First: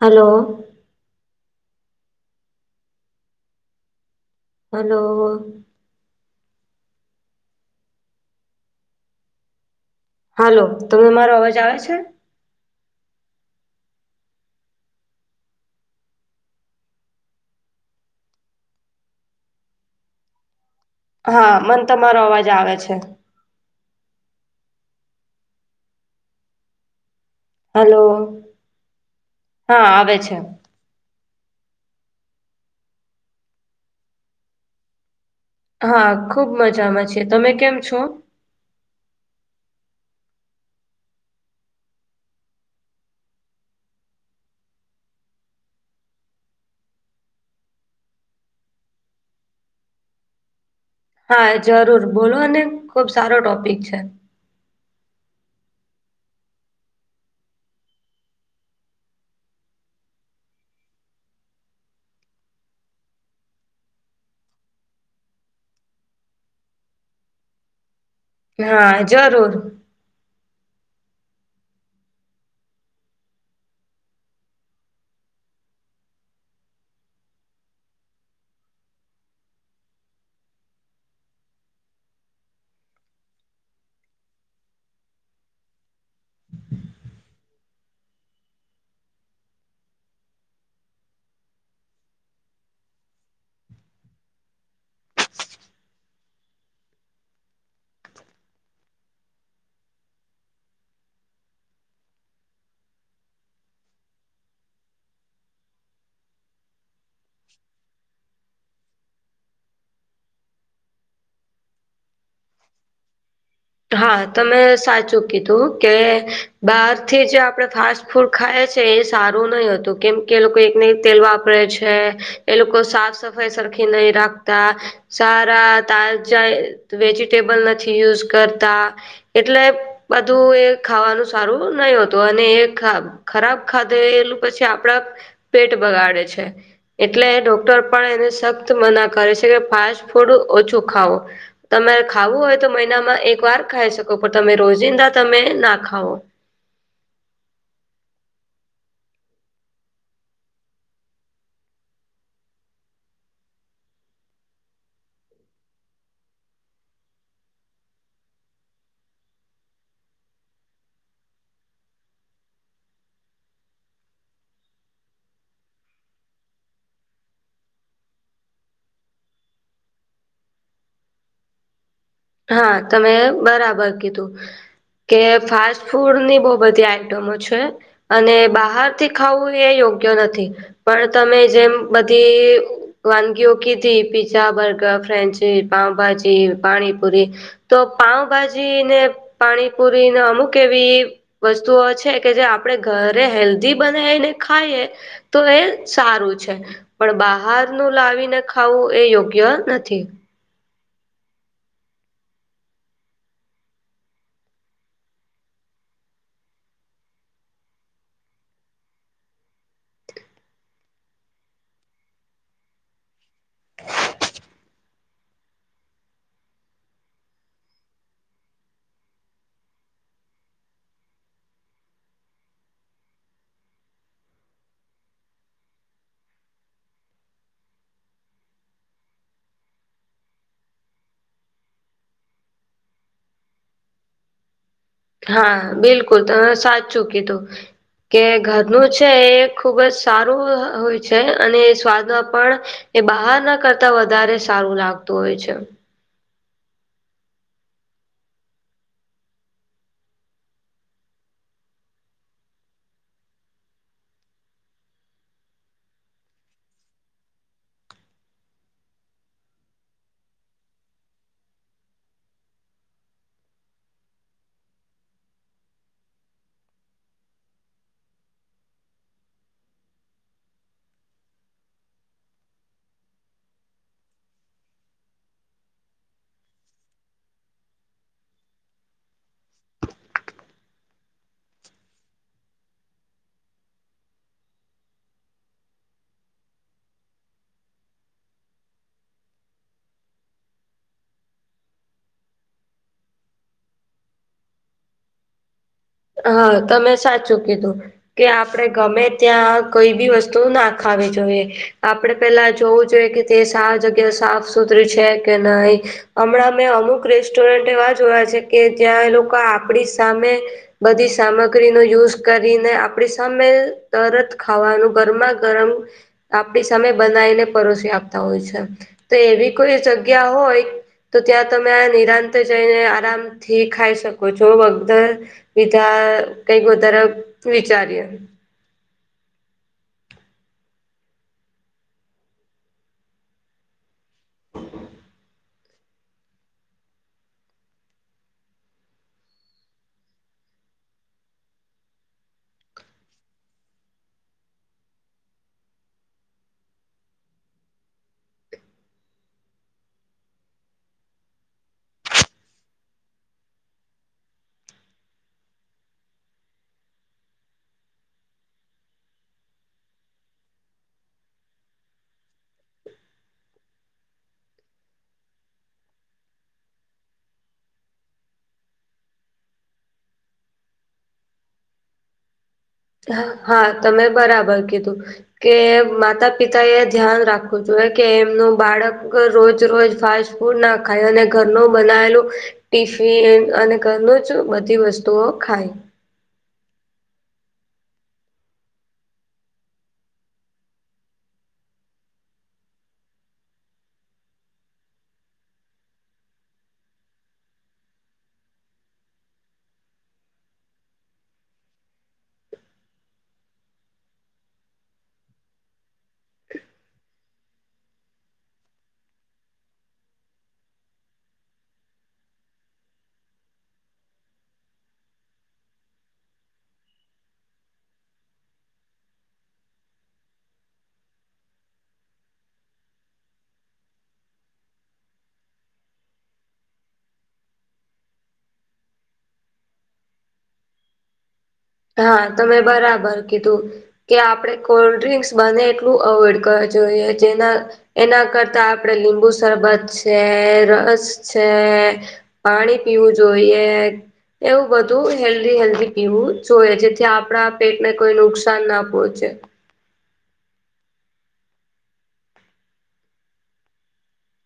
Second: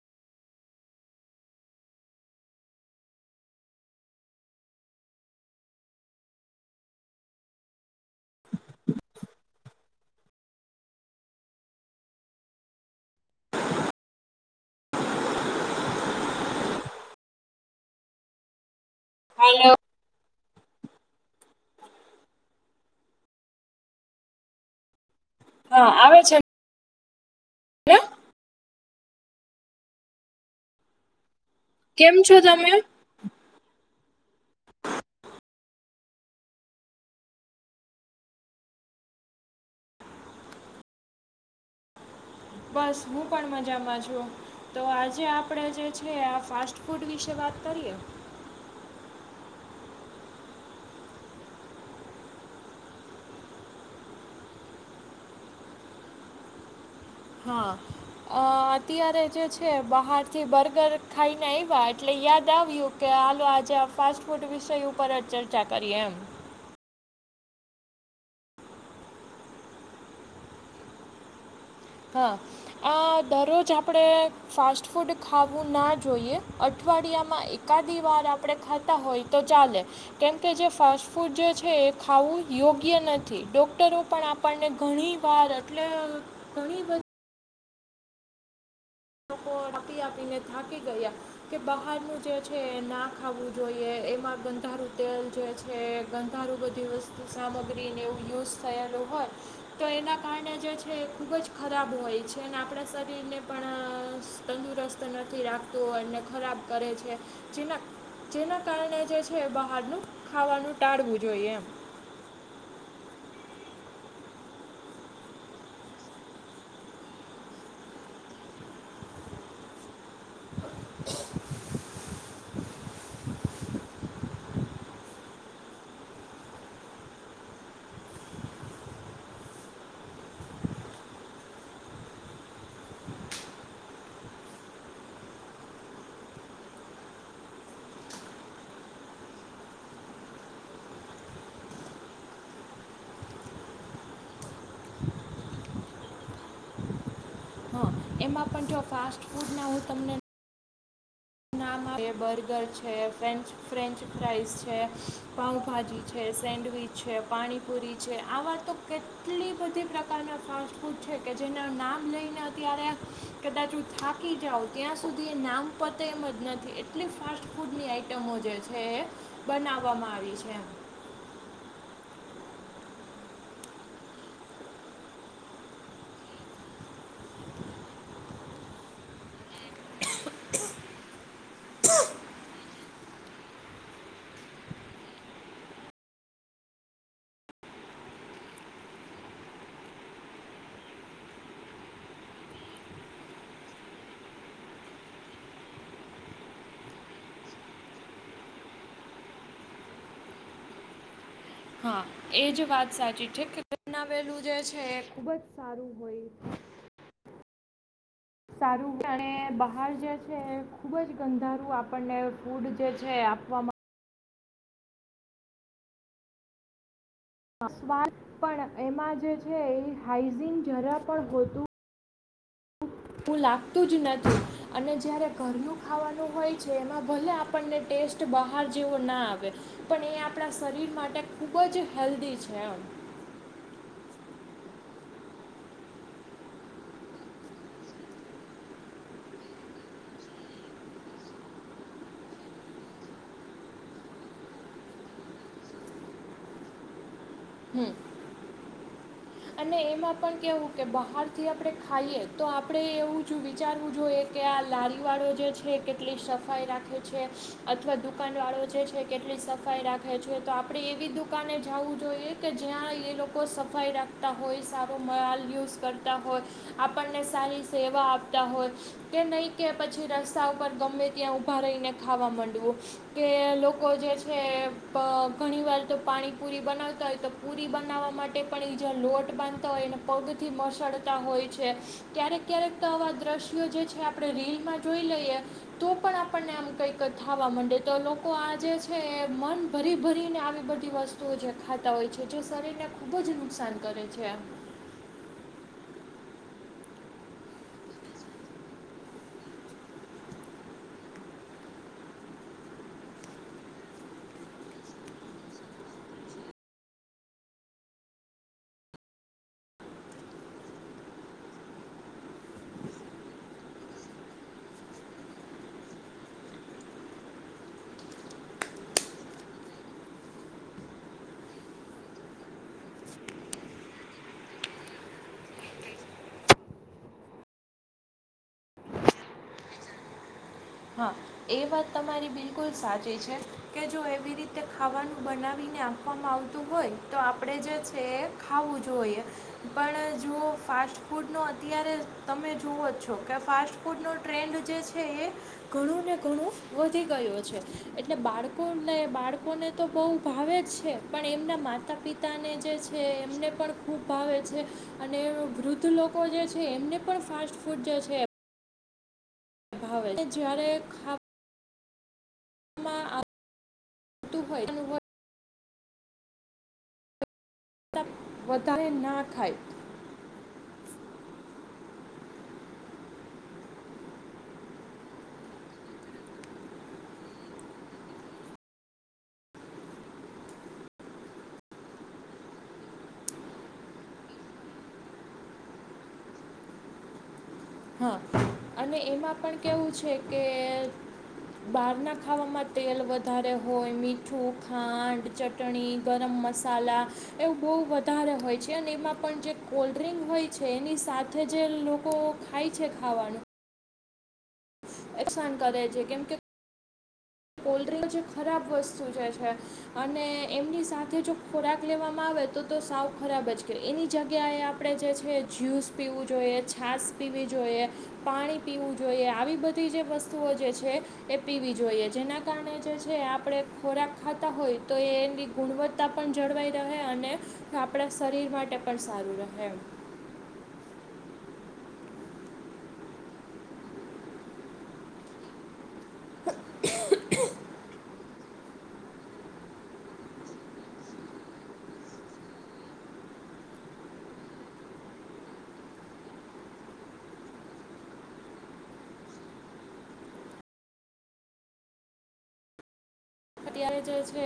Hello. Hello... hello તમને મારો અવાજ આવે છે. હલો.. હા મન તમારો અવાજ આવે છે. હા આવે છે. ને હલો... હા આવે છે. કેમ છો તમે? હા, ખુબ મજામાં છે તમે કેમ છો? બસ, હું પણ મજામાં છું. તો આજે આપડે જે છે આ ફાસ્ટ ફૂડ વિશે વાત કરીએ. હા, જરૂર બોલોને ખુબ સારો ટોપિક છે. હા.. અં અત્યારે જે છે બહાર થી બર્ગર ખાઈને આવ્યા એટલે યાદ આવ્યું. કે હાલો આજે આ ફાસ્ટ ફૂડ વિષય ઉપર જ ચર્ચા કરીએ એમ. હા જરૂર. હા આ દરરોજ આપડે. ફાસ્ટ ફૂડ ખાવું ના જોઈએ. અઠવાડિયામાં એકાદી વાર આપણે ખાતા હોય તો ચાલે કેમકે જે ફાસ્ટ ફૂડ જે છે. એ ખાવું યોગ્ય નથી ડોક્ટરો પણ આ આપણને ઘણી વાર એટલે ઘણી બધી લોકો રપિ આપીને થાકી ગયા કે બહારનું જે છે ના ખાવવું જોઈએ એમાં ગંધારું તેલ જે છે કે ગંધારું બધી વસ્તુ સામગ્રીને એવું યુઝ થયેલુ હોય તો એના કારણે જે છે. એ ખૂબ જ ખરાબ હોય છે ને આપણા શરીરને પણ [unintelligible] તંદુરસ્ત નથી રાખતો અને ખરાબ કરે છે. જેના જેના કારણે જે છે. બહારનું ખાવાનું ટાળવું જોઈએ એમ. હા તમે સાચું કીધું કે બહાર થી જે આપડે ફાસ્ટ... ફાસ ફૂડ ખાયે છે એ સારું નઈ હતું કેમ કે લોકો એક ને એક તેલ વાપરે છે. એ લોકો સાફ સફાઈ સરખી નઈ રાખતા સારા તાજા વેજીિટેબલ નથી યુઝ કરતા. એટલે બધું એ ખાવાનું સારું નઈ હોતું એને એ ખાવ ખરાબ ખાધેલું પછી આપડા પેટ બગાડે છે એટલે ડોક્ટર પણ એને સખત મના કરે છે કે ફાસ્ટ ફૂડ ઓછું ખાવ તમારે ખાવું હોય તો મહિનામાં એક વાર ખાઈ શકો પણ તમે રોજિંદા તમે ના ખાવો હા એમાં પણ જો ફાસ્ટ ફૂડ ના હું તમને નામ બર્ગર છે, ફ્રેન્ચ ફ્રેન્ચ ફ્રાઈસ છે, પાઉભાજી છે, સેન્ડવીચ છે, પાણીપુરી છે આવા તો કેટલી બધી પ્રકારના ફાસ્ટ ફૂડ છે કે જેના નામ લઈને અત્યારે કદાચ હું થાકી જાવ ત્યાં સુધી એ નામ પોતે એમજ ન એટલી ફાસ્ટ ફૂડની આઈટમો જે છે એ બનાવવામાં આવી છે એમ. હા તમે બરાબર કીધું. કે ફાસ્ટ ફૂડ ની બો બધી આઈટમો છે. અને બહાર થી ખાવું એ યોગ્ય નથી પણ તમે જેમ બધી વાનગીઓ કીધી પીઝા, બર્ગર, ફ્રેન્ચી, પાવભાજી, પાણી પુરી તો પાઉભાજી ને પાણીપુરી ના અમુક એવી વસ્તુઓ છે કે જે આપણેે ઘરે હેલ્ધી બનાવી ને ખાઈએ તો એ સારું છે. પણ બહારનું લાવીને ખાવું એ યોગ્ય નથી હા. એજ વાત સાચી છે કે [unintelligible] વેલું જે છે એ ખુબ જ સારું હોય. સારું અને બહાર જે છે એ ખુબ જ ગંધારું આપણને ફૂડ જે છે આપવામાં સ્વાદ પણ એમાં જે છે એ હાઈઝિન જરા પણ હોતું તું લાગતું જ નથી અને જ્યારે ઘરનુ ખાવાનું હોય છે એમાં ભલે આપણને ટેસ્ટ બહાર જેવો ના આવે પણ એ આપણા શરીર માટે ખૂબ જ હેલ્ધી છે એમ હા બિલકુલ તમે સાચુ કીધું કે ઘરનું છે એ ખુબ જ સારું હ હોય છે અને એ સ્વાદમાં પણ એ બહાર ના કરતા વધારે સારું લાગતું હોય છે. હમ. અને એમાં પણ કેવું કે બહારથી આપણે ખાઈએ તો આપણે એવુંજ વિચારવું જોઈએ. કે આ લારી વાળો જે છે કેટલી સફાઈ રાખે છે અથવા દુકાન વાળો જે છે કેટલી સફ સફાઈ રાખે છે. તો આપડે એવી દુકાને જવું જોઈએ કે જ્યાં એ લોકો સફાઈ રા ખતા હોય સારો માલ યુઝ કરતા હોય આપણને સારી સેવા આપતા હોય કે નઈ કે પછી રસ્તા ઉપર ગમે ત્યાં ઊભા રહીને ખાવા મંડવું કે લોકો જે છે પ ઘણી વાર તો પાણીપુરી બનાવતા હોય તો પૂરી બનાવા માટે પણ ઇ જ્યાં લોટ બાંધતા હોયને પગથી મસળતા હોય છે ક્યારેક ક્યારેક ત આવા દ્રશ્યો જે છે આપડે રીલમાં જોઈ લઈએ તો પણ આપણને આમ કઈક થાવા માંડે તો લોકો આ જે છે એ મન ભરી ભરીને આવી બધી ઇ વસ્તુઓ જે ખાતા હોય છે જો શરીરને ખૂબ જ નુકસાન કરે છે એમ. હા તમે સાચું કીધું. કે આપડે ગમે ત્યાં કોઈ બી વસ્તુ ના ખાવી જોઈએ આપડે પેલા જોવું જોઈએ કે તે સા જગ્યા સાફ સુતરી છે કે નઇ. અમણાં મેં અમુક રેસ્ટોરન્ટ એવા જોયા છે કે જ્યાં એ લોકો આપડી સામે બધી સામગ્રીનો યુઝ કરીને આપડી સામે તરત ખાવાનું ગરમા ગરમ આપડી સામે બનાવીને પરોશી આપતા હોય છે તો એવી કોઈ જગ્યા હોય તો ત્યાં તમે નિરાંતે જઈને આરામથી ખાઈ શકો છો વગદર પીધા કઈક વધારે વિચારીએ. હા. એ વાત તમારી બિલકુલ સાચી છે કે જો એવી રીતે ખાવાનું બનાવીને આપ વામાં આવતું હોય તો આપડે જે છે એ ખાવું જોઈએ પણ જો ફાસ્ટ ફૂડનો અત્યારે તમે જુઓ છો કે ફાસ્ટ ફૂડનો ટ્રેન્ડ જે છે એ. ઘણું ને ઘણું વધી ગયો છે એટલે બાળકોને બાળકોને તો બઉ ભાવે છે. પણ એમના માતા પિતાને જે છે એમને પણ ખૂબ ભાવે છે અને વૃદ્ધ લોક કો જે છે એમને પણ ફાસ્ટ ફૂડ જે છે ભાવે તે જ્યારે ખા માં આ તું હોય તપ વધારે ના થાય ત હા તમે બરાબર કીધું કે માતા પિતા એ ધ્યાન રાખવું જોઈએ કે એમનું બાળક રોજ રોજ ફાસ ફૂડ ન ખાય અને ઘરનું બનાવેલું ટિફિન અને ઘરનું જ બધી વસ્તુઓ ખાય હા અને એમાં પણ કેવું છે કે બારના ખાવામાં તેલ વધારે હોય મીઠું ખાંડ ચટ ટણી ગરમ મસાલા એવું બોવ વધારે હોય છે અને એમાં પણ જે કોલ્ડ્રિંક હોય છે એની સાથે જે લોકો ખાય છે ખાવાનું એકસાન કરે છે કેમ કે કોલ્ડ્રિંગ જે ખરાબ વસ્તુ જે છે અને એમની સાથે જો ખોરાક લેવામાં આવે તો તો સાવ ખરાબ જ કે એની જગ્યાએ આપ પડે જે છે જ્યુસ પીવું જોઈએ છાસ પીવી જોઈએ પાણી પીવું જોઈએ આવી બ તી જે વસ્તુઓ જે છે એ પીવી જોઈએ જેના કારણે જે છે આપડે ખોરાક ખાતા હોય તો એ એની ગુણવત્તા પણ જળવાઈ રહે અને આપડા શરીર માટે પણ સારું રહે હા તમે બરાબર કીધું કે આપડે કોલ્ડ્રિંક્સ બને એટલું અવોઈડ કરવા જોઈએ જેના એના કરતા આપડે લીંબુ શરબત છે રસ છે પાણી પીવું જોઈએ એવું બધું હેલ્ધી હેલ્ધી પીવું જોયે જેથી આપડા પેટને કોઈ નુકસાન ના પોહચે ત્યારે જે છે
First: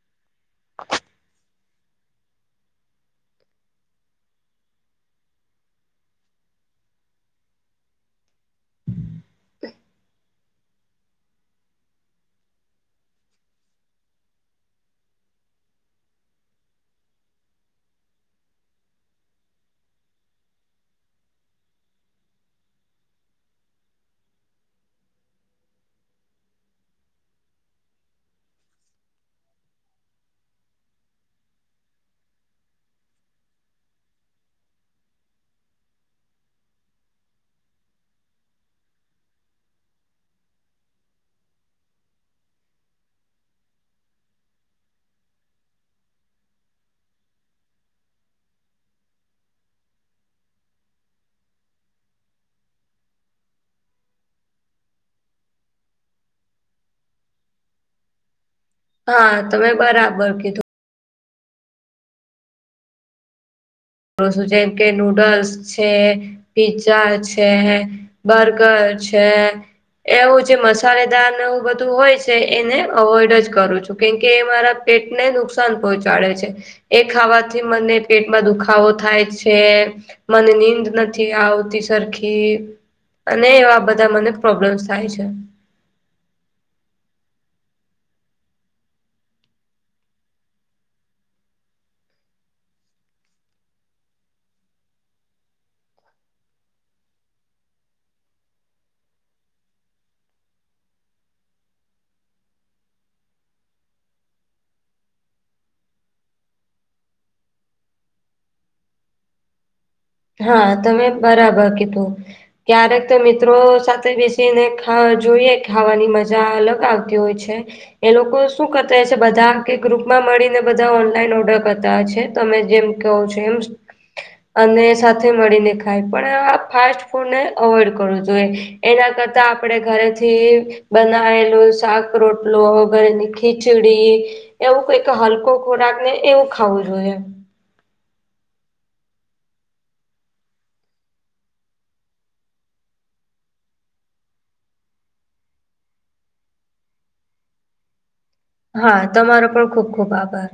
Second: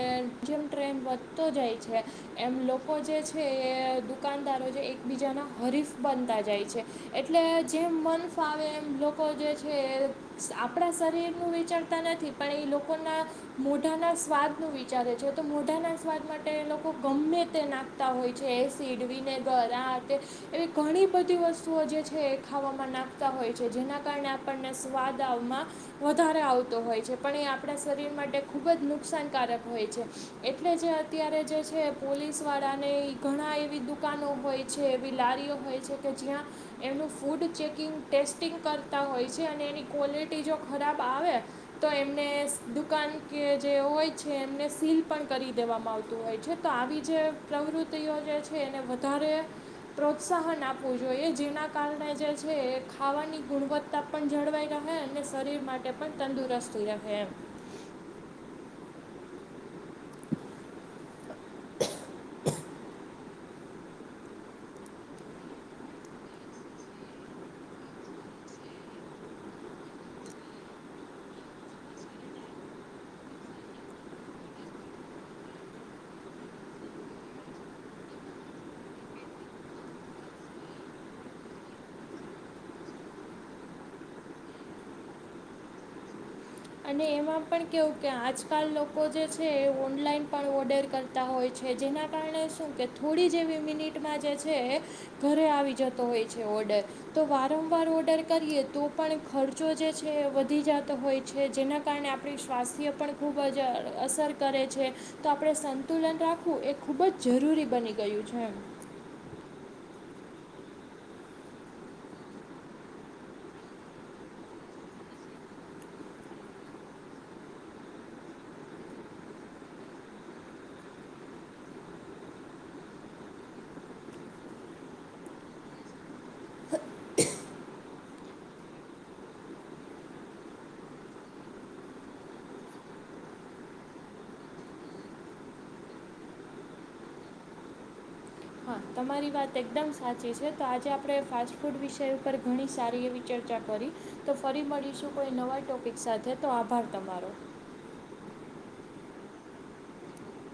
એ જીમ ટ્રેન વધતો જાય છે એમ લોકો જે છે એ દુકાનદારો જે એકબીજાના હરીફ બનતા જાય છે એટલે જેમ મન ફાવે એમ લોકો જે છે એ આપડા શરીરનું વિચારતા નથી પણ ઇ લોકોના મોઢાના સ્વાદ નું વિચારે છે તો મોઢાના સ્વાદ માટે એ લોકો ગમ્મે તે નાખતા હોય છે એસ સીટવીને ગરા તે એવી ઘણી બધી વસ્તુઓ જે છે એ ખાવામાં નાખતા હોય છે, જેના કારણે આપણને સ્વાદ આવમાં વધારે આવતો હોય છે, પણ એ આપડા શરીર માટે ખુબ જ નુકસાન કારક હોય છે, એટલે જે અત્યારે જે છે પોલીસ વાળાને ઘણા એવી દુ કાનો હોય છે એવી લારીઓ હોય છે, કે જ્યાં એમનું ફૂડ ચેકિંગ ટેસ્ટિંગ કરતા હોય છે, અને એની ક્વોલિટી જો ખરાબ આવે તો એમને દુકાન કે જે હોય છે એમને સીલ પણ કરી દેવામાં આવતું હોય છે, તો આવી જે પ્રવૃત્તિઓ જે છે, એને વધારે પ્રોત્સાહન આપવું જોઈએ, જેના કારણે જે છે ખાવાની ગુણવ તા પણ જળવાઈ રહે અને શરીર માટે પણ તંદુરસ્ત રહે એમ. હા, તમે બરાબર કીધું. જેમ કે નૂડલ્સ છે, પિઝા છે. બરગર છે. એવું જે મસાલેદારને એવ બધું હોય છે, એને અવોઈડ જ કરું છું, કેમકે મારા પેટને નુકસાન પહોંચાડે છે, એ ખાવાથી મને પેટમાં દુખ ખાવો થાય છે, મને નીંદ નથી આવતી સરખી. અને એવા બધા મને પ્રોબ્લેમ્સ થાય છે. અને એમાં પણ કેવું કે આજકાલ લોકો જે છે એ ઓનલાઈન પણ ઓર્ડર કરતા તા હોય છે, જેના કારણે શું કે થોડી જેવી મિનિટમાં જે છે. ઘરે આવી જતો હોય છે, ઓર્ડર- તો વારંવાર ઓર્ડર કરીએ તો પણ ખર્ચો જે છે વધી જતો હોય છે, જેના કારણે આપણી સ્વાસ્થ્ય પણ ખૂબ જ અસર કરે છે. તો આપણે સંતુલન રાખવું, એ ખૂબ જ જરૂરી બની ગયું છે. હા, તમે બરાબર કીધું. ક્યારેક તો મિત્રો સાથે બેસીને ખા જોઈએ ખાવાની મજા અલગ આવતી હોય છે. એ લોકો શું કરતાય છે, બધા કે ગ્રુપમાં મળીને બધા ઓનલાઈન ઓર્ડર કરતા હોય છે, તમે જેમ કેવો છો એમ, અને સાથે મળીને ખાય, પણ ફાસ્ટ ફૂડને અવોઈડ કરવું હોય, એના કરતા આપડે ઘરેથી બનાવેલું શાક, રોટલો, ઘરેની ખીચડી એવું કઈ હલકો ખોરાક ને એવું ખાવું જોઈએ હા, તમારી વાત એકદમ સાચી છે, આજે આપણે ફાસ્ટ ફૂડ ઉપર ઘણી સારી એવી ચર્ચા કરી. તો ફરી મળીશું, કોઈ નવા ટોપિક સાથે, તો આભાર તમારો. હા, તમારો પણ ખુબ, ખુબ આભાર.